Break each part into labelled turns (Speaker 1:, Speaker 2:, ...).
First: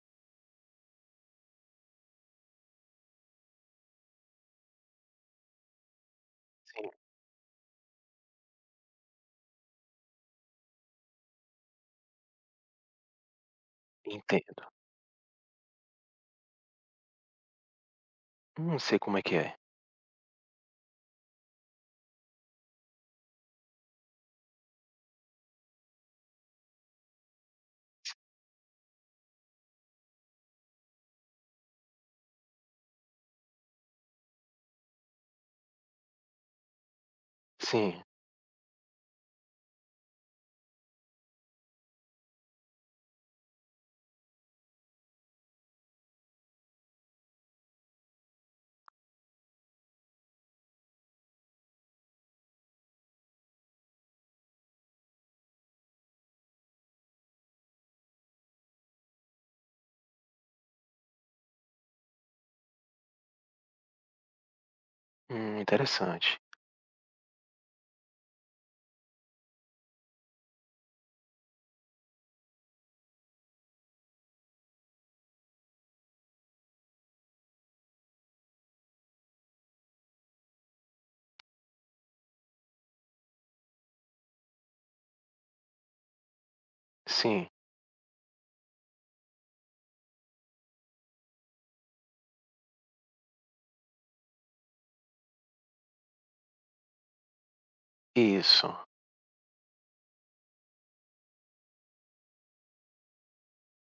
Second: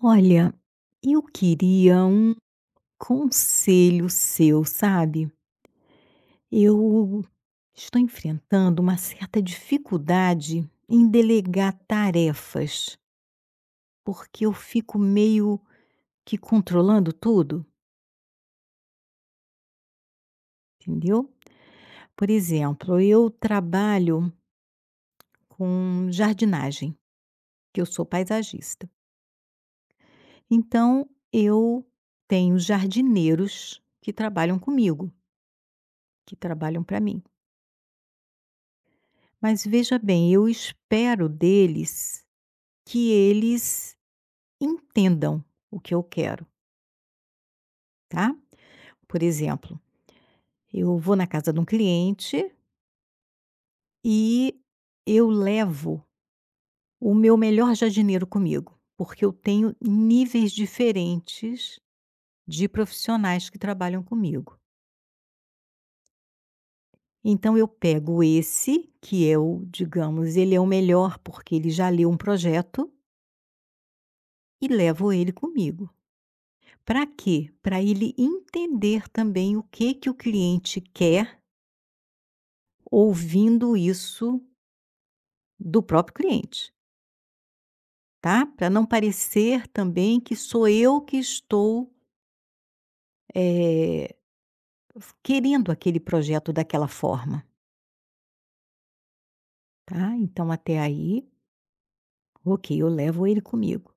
Speaker 1: Olha, eu queria um conselho seu, sabe?
Speaker 2: Sim,
Speaker 1: Eu estou enfrentando uma certa dificuldade em delegar tarefas, porque eu
Speaker 2: entendo.
Speaker 1: fico meio que controlando tudo,
Speaker 2: Não sei como é que é.
Speaker 1: entendeu? Por exemplo, eu trabalho com jardinagem, que eu sou paisagista. Então, eu tenho jardineiros que trabalham comigo, que trabalham para mim.
Speaker 2: Sim.
Speaker 1: Mas veja bem, eu espero deles que eles entendam o que eu quero, tá? Por exemplo, eu vou na casa de um cliente e eu levo o meu melhor jardineiro comigo, porque eu tenho níveis diferentes de profissionais que trabalham comigo.
Speaker 2: Interessante.
Speaker 1: Então eu pego esse, que é o, digamos, ele é o melhor porque ele já leu um projeto e levo ele comigo. Para quê? Para ele entender também o que que o cliente quer, ouvindo isso do próprio cliente,
Speaker 2: Sim,
Speaker 1: tá? Para não parecer também que sou eu que estou, eh, querendo aquele projeto daquela forma,
Speaker 2: isso.
Speaker 1: tá? Então até aí, ok, eu levo ele comigo.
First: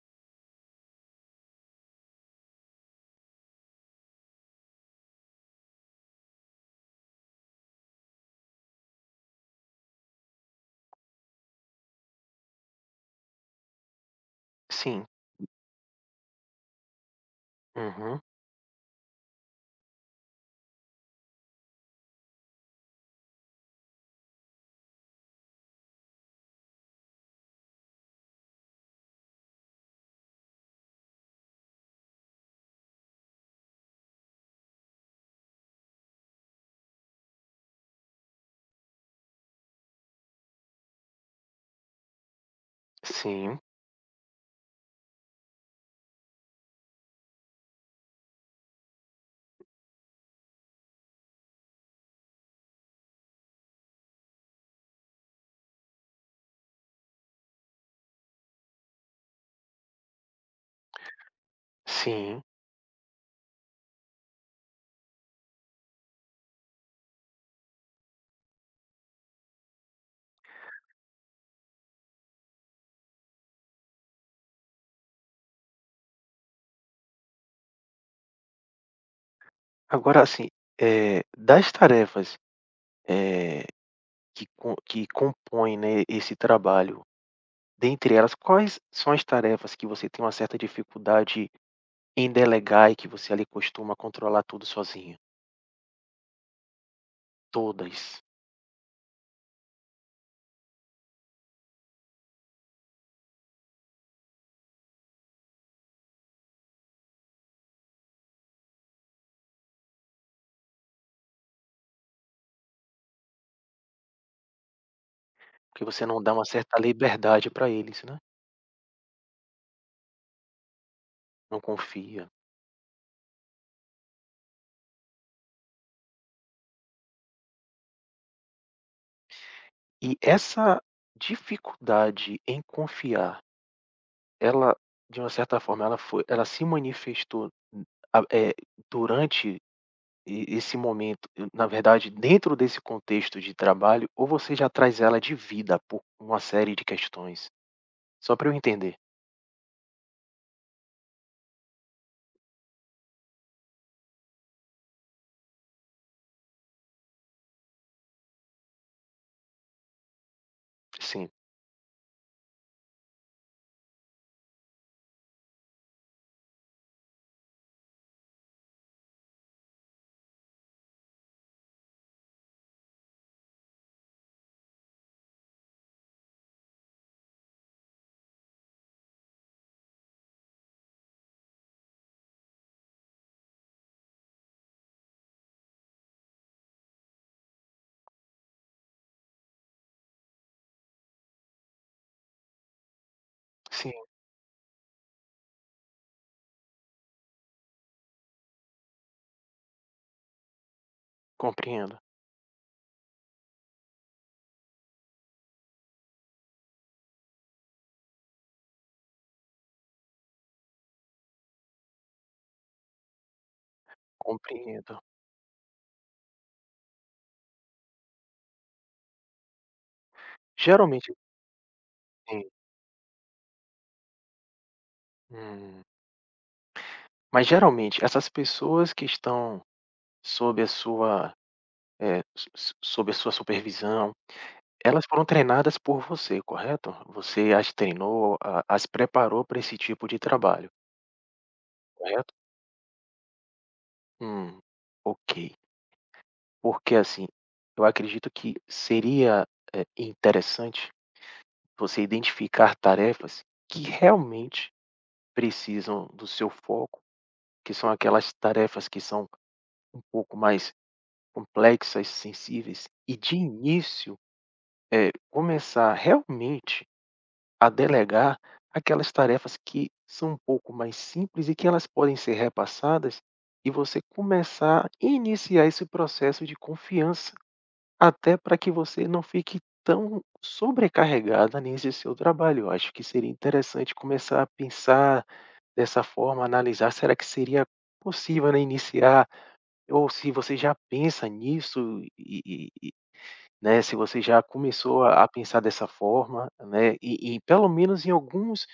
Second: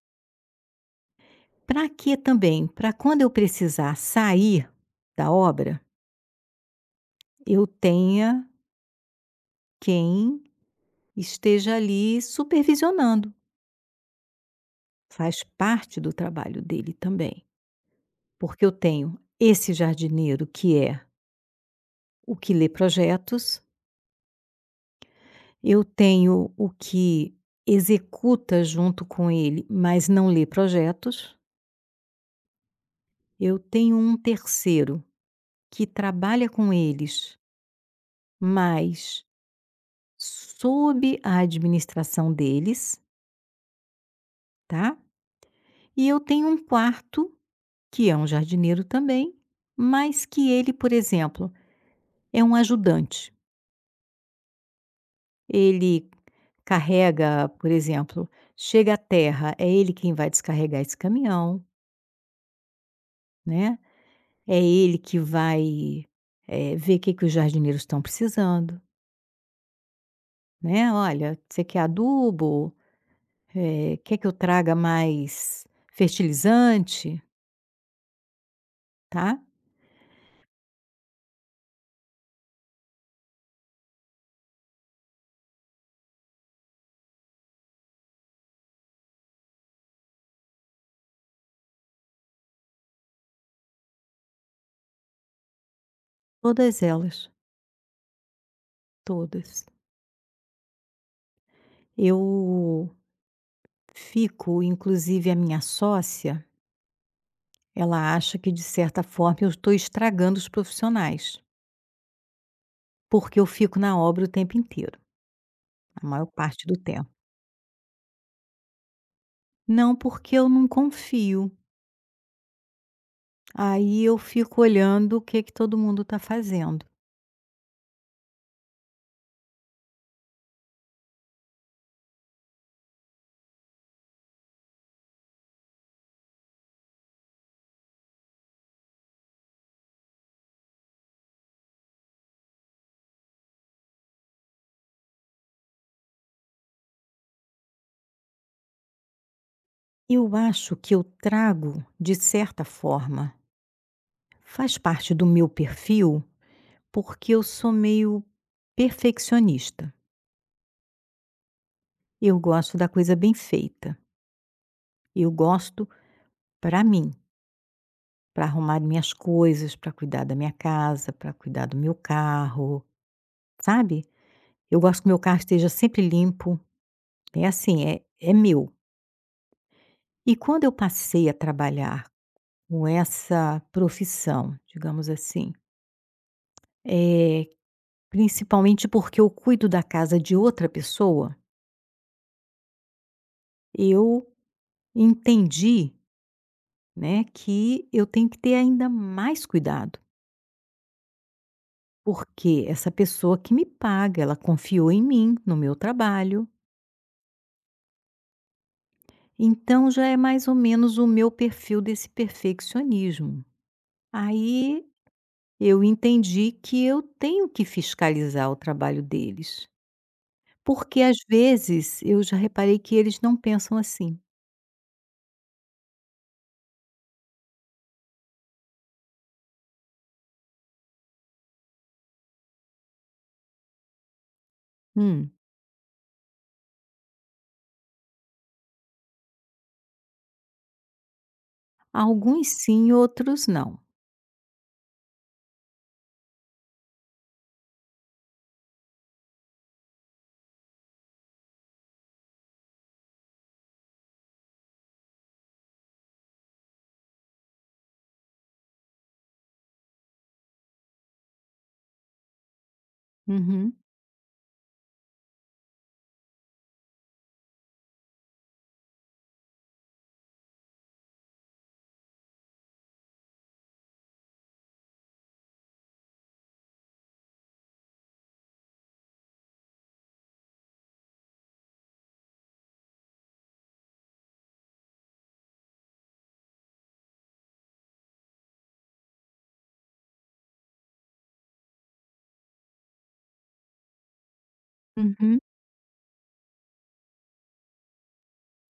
Speaker 1: Para quê também? Para quando eu precisar sair da obra, eu tenha quem esteja ali supervisionando.
Speaker 2: Sim.
Speaker 1: Faz parte do trabalho dele também,
Speaker 2: Uhum.
Speaker 1: porque eu tenho esse jardineiro que é o que lê projetos, eu tenho o que executa junto com ele, mas não lê projetos, eu tenho um terceiro que trabalha com eles, mas sob a administração deles,
Speaker 2: Sim,
Speaker 1: tá, e eu tenho um quarto, que é um jardineiro também, mas que ele, por exemplo, é um ajudante. Ele carrega, por exemplo, chega à terra, é ele quem vai descarregar esse caminhão,
Speaker 2: sim.
Speaker 1: né? É ele que vai, ver o que que os jardineiros estão precisando, né. "Olha, você quer adubo? Quer que eu traga mais fertilizante?", tá.
Speaker 2: Agora, assim, das tarefas, eh, que co que compõem, né, esse trabalho, dentre elas, quais são as tarefas que você tem uma certa dificuldade em delegar e que você ali costuma controlar tudo sozinho?
Speaker 1: Todas elas,
Speaker 2: Todas?
Speaker 1: todas. Eu fico, inclusive a minha sócia, ela acha que de certa forma eu estou estragando os profissionais, porque eu fico na obra o tempo inteiro.
Speaker 2: Porque
Speaker 1: A
Speaker 2: você não
Speaker 1: maior
Speaker 2: dá uma
Speaker 1: parte do
Speaker 2: certa
Speaker 1: tempo.
Speaker 2: liberdade para eles, né?
Speaker 1: Não, porque eu não confio.
Speaker 2: Não confia.
Speaker 1: Aí eu fico olhando o que que todo mundo está fazendo.
Speaker 2: E essa dificuldade em confiar, ela, de uma certa forma, ela se manifestou, a eh, durante esse momento, na verdade, dentro desse contexto de trabalho, ou você já traz ela de vida por uma série de questões? Só para eu entender.
Speaker 1: Eu acho que eu trago, de certa forma, faz parte do meu perfil, porque eu sou meio perfeccionista.
Speaker 2: Sim,
Speaker 1: Eu gosto da coisa bem feita. Eu gosto para mim, para arrumar minhas coisas, para cuidar da minha casa, para cuidar do meu carro, sabe? Eu gosto que meu carro esteja sempre limpo. É assim, é, é meu. E quando eu passei a trabalhar com essa profissão, digamos assim, eh, principalmente porque eu cuido da casa de outra pessoa,
Speaker 2: sim,
Speaker 1: eu entendi, né, que eu tenho que ter ainda mais cuidado,
Speaker 2: compreendo,
Speaker 1: porque essa pessoa que me paga, ela confiou em mim, no meu trabalho, então já é mais ou menos o meu perfil desse perfeccionismo. Aí
Speaker 2: compreendo.
Speaker 1: eu entendi que eu tenho que fiscalizar o trabalho deles. Porque
Speaker 2: Geralmente
Speaker 1: às vezes eu já
Speaker 2: sim.
Speaker 1: reparei que eles não pensam assim.
Speaker 2: Hum. Mas, geralmente, essas pessoas que estão sob a sua, sob a sua supervisão, elas foram
Speaker 1: Hum.
Speaker 2: treinadas por você, correto? Você as treinou, a as preparou para esse tipo de trabalho, correto?
Speaker 1: Alguns sim, outros não.
Speaker 2: Hum, ok. Porque, assim, eu acredito que seria, interessante você identificar tarefas que realmente precisam do seu foco, que são aquelas tarefas que são um pouco mais complexas, sensíveis, e de
Speaker 1: Uhum.
Speaker 2: início, é começar realmente a delegar aquelas tarefas que são um pouco mais simples e que elas podem ser repassadas, e você começar a iniciar esse processo de confiança, até para que você não fique tão sobrecarregada nesse seu trabalho. Eu acho que seria interessante começar a pensar dessa forma, analisar, será que seria possível, né, iniciar, ou se você já pensa nisso né, se você já começou a
Speaker 1: Uhum,
Speaker 2: pensar dessa forma, né, e pelo menos em alguns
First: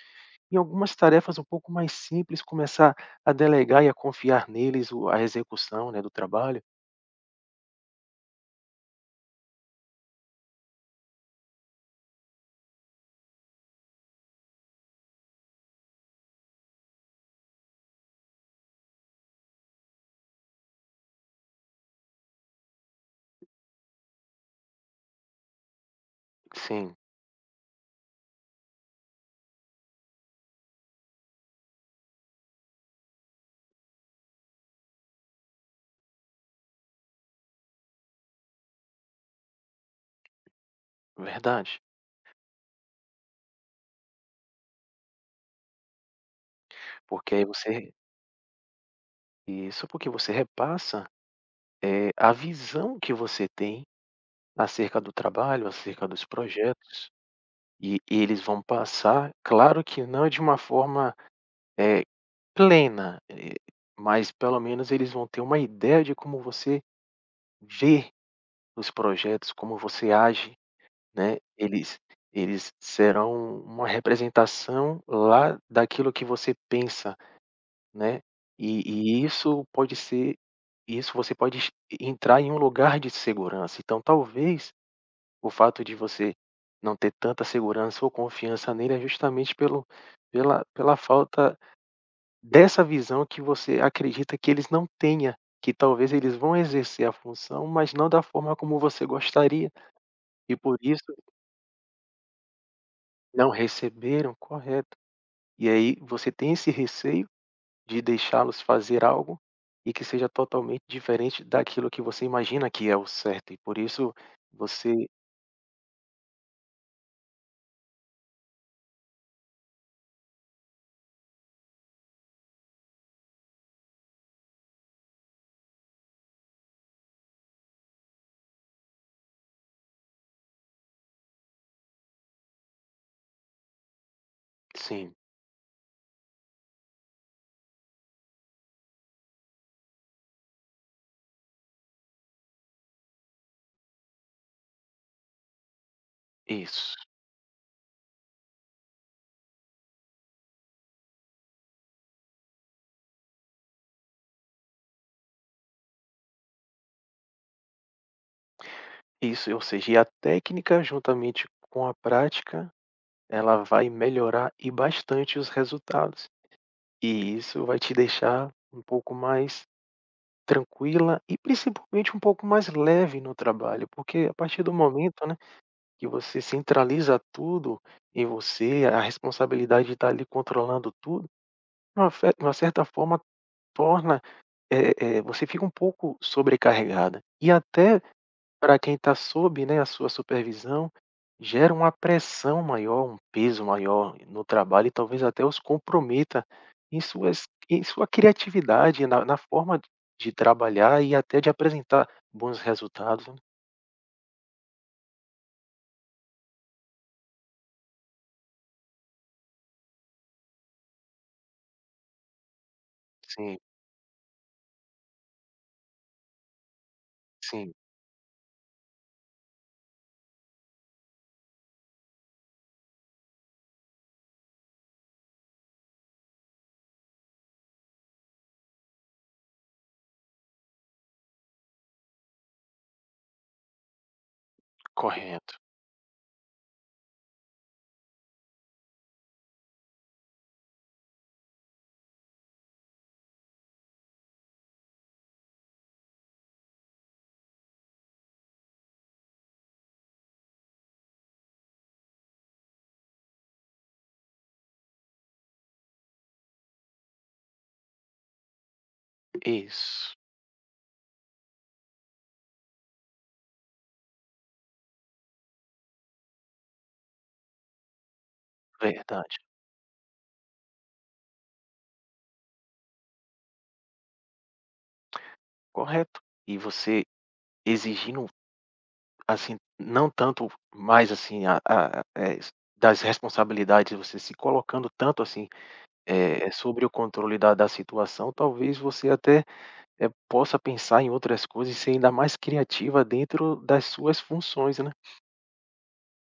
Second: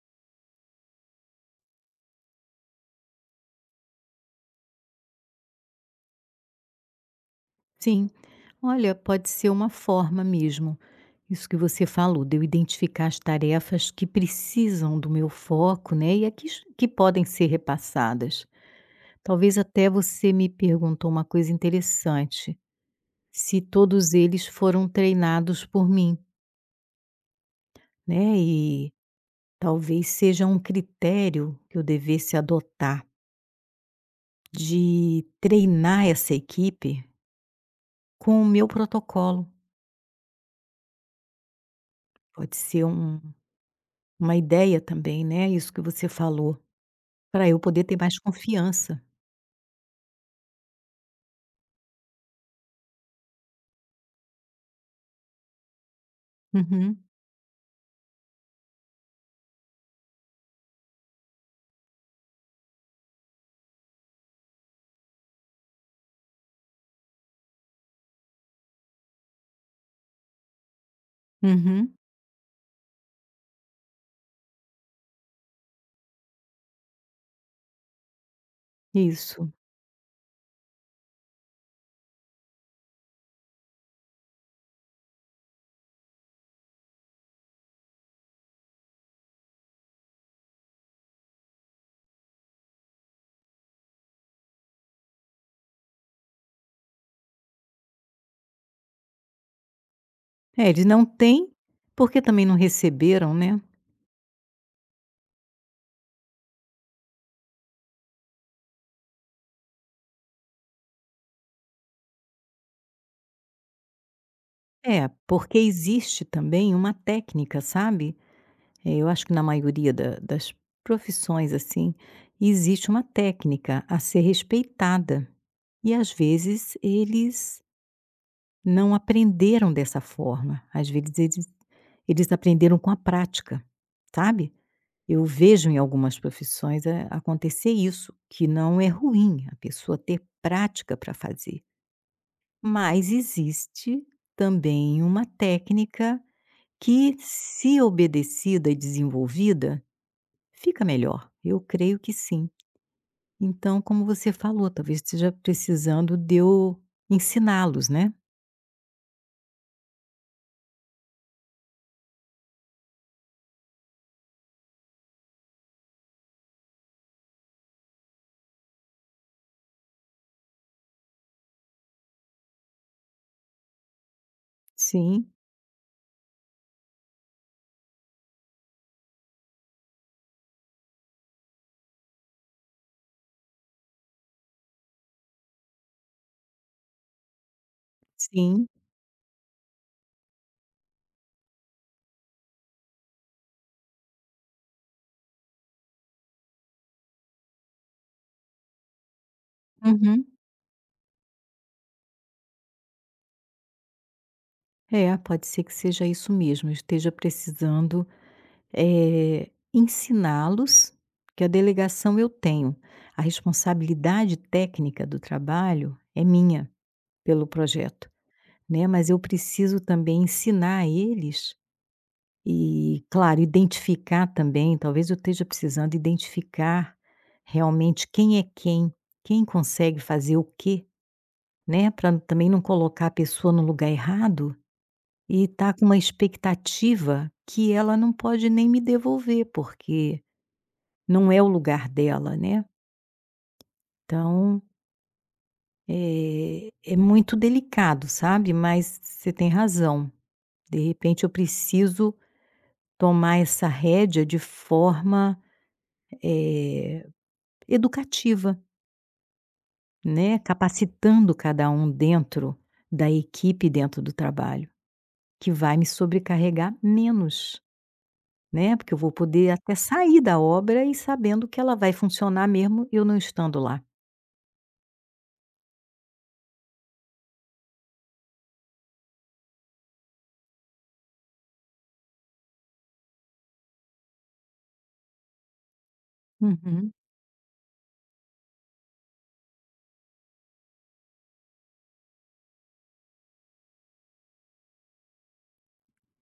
Speaker 2: em algumas tarefas um pouco mais simples, começar a delegar e a confiar neles o a execução, né, do trabalho.
Speaker 1: sim. Olha, pode ser uma forma mesmo. Isso que você falou, de eu identificar as tarefas que precisam do meu foco, né, e a que podem ser repassadas. Talvez até você me perguntou uma coisa interessante, se todos eles foram treinados por mim,
Speaker 2: Sim,
Speaker 1: né? Talvez seja um critério que eu devesse adotar de treinar essa equipe com o meu protocolo.
Speaker 2: verdade.
Speaker 1: Pode ser um, uma ideia também, né, isso que você falou,
Speaker 2: Porque aí
Speaker 1: para eu poder
Speaker 2: você
Speaker 1: ter mais confiança.
Speaker 2: isso, porque você repassa, a visão que você tem acerca do trabalho, acerca dos
Speaker 1: Uhum,
Speaker 2: projetos, e eles vão passar, claro que não de uma forma, eh, plena, mas pelo menos eles vão ter uma ideia de como você vê os projetos, como você age. Né,
Speaker 1: uhum,
Speaker 2: eles serão uma representação lá daquilo que você pensa, né, e e
Speaker 1: isso.
Speaker 2: isso pode ser, isso você pode es entrar em um lugar de segurança, então talvez o fato de você não ter tanta segurança ou confiança nele é justamente pelo pela falta dessa visão que você acredita que eles não tenha, que talvez eles vão exercer a função, mas não da forma como você gostaria, e
Speaker 1: É,
Speaker 2: por
Speaker 1: eles
Speaker 2: isso
Speaker 1: não têm, porque também não receberam,
Speaker 2: não
Speaker 1: né.
Speaker 2: receberam, correto. E aí você tem esse receio de deixá-los fazer algo e que seja totalmente diferente daquilo que você imagina que é o certo, e por isso você
Speaker 1: É, porque existe também uma técnica, sabe, é, eu acho que na maioria da das profissões, assim, existe uma técnica a ser respeitada. E às vezes eles não aprenderam dessa forma, às vezes eles aprenderam com a prática, sabe.
Speaker 2: sim,
Speaker 1: Eu vejo em algumas profissões, acontecer isso, que não é ruim a pessoa ter prática para fazer. Mas existe também uma técnica
Speaker 2: isso,
Speaker 1: que, se obedecida e desenvolvida, fica melhor, eu creio que sim. Então, como você falou, talvez esteja precisando de eu ensiná-los, né.
Speaker 2: isso, ou seja, e a técnica juntamente com a prática, ela vai melhorar e bastante os resultados. E isso vai te deixar um pouco mais tranquila e principalmente um pouco mais leve no trabalho, porque a partir do momento,
Speaker 1: Sim,
Speaker 2: né, que você centraliza tudo em você, a responsabilidade de estar ali controlando tudo, de uma certa forma torna, você fica um pouco sobrecarregada. E até
Speaker 1: sim.
Speaker 2: para quem está sob, né, a sua supervisão, gera uma pressão maior, um peso maior no trabalho e talvez até os comprometa em suas em sua criatividade, na forma
Speaker 1: Uhum.
Speaker 2: de trabalhar e até de apresentar bons resultados, né?
Speaker 1: É, pode ser que seja isso mesmo, eu esteja precisando, ensiná-los que a delegação eu tenho. A
Speaker 2: Sim,
Speaker 1: responsabilidade técnica do trabalho é minha, pelo
Speaker 2: sim,
Speaker 1: projeto, né, mas eu preciso também ensinar a eles. E, claro, identificar também, talvez eu esteja precisando identificar realmente quem é quem, quem consegue fazer o quê, né? Para também não colocar a pessoa no lugar errado e
Speaker 2: correto.
Speaker 1: estar com uma expectativa que ela não pode nem me devolver, porque não é o lugar dela, né? Então, é, é muito delicado, sabe? Mas você tem razão. De repente, eu preciso tomar essa rédea de forma eh, educativa,
Speaker 2: Isso.
Speaker 1: né, capacitando cada um dentro da equipe, dentro do trabalho, que vai me sobrecarregar menos, né, porque eu vou
Speaker 2: Verdade,
Speaker 1: poder até sair da obra e sabendo que ela vai funcionar mesmo eu não estando lá.
Speaker 2: correto. E você exigindo, assim, não tanto mais, assim, das responsabilidades, você se colocando tanto, assim, sobre o
Speaker 1: Uhum.
Speaker 2: controle da situação, talvez você até, possa pensar em outras coisas e ser ainda mais criativa dentro das suas funções, né.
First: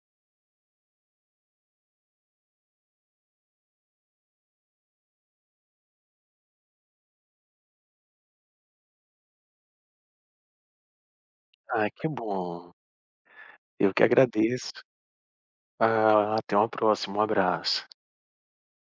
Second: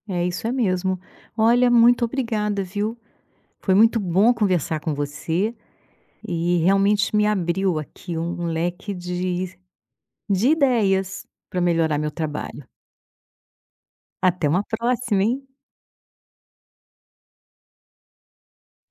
Speaker 1: É, isso é mesmo. Olha, muito obrigada, viu. Foi muito bom conversar com você e realmente me abriu aqui um leque de ideias para
Speaker 2: Ah,
Speaker 1: melhorar
Speaker 2: que
Speaker 1: meu trabalho.
Speaker 2: bom. Eu que
Speaker 1: Até uma
Speaker 2: agradeço.
Speaker 1: próxima, hein.
Speaker 2: Ah, até uma próxima, um abraço.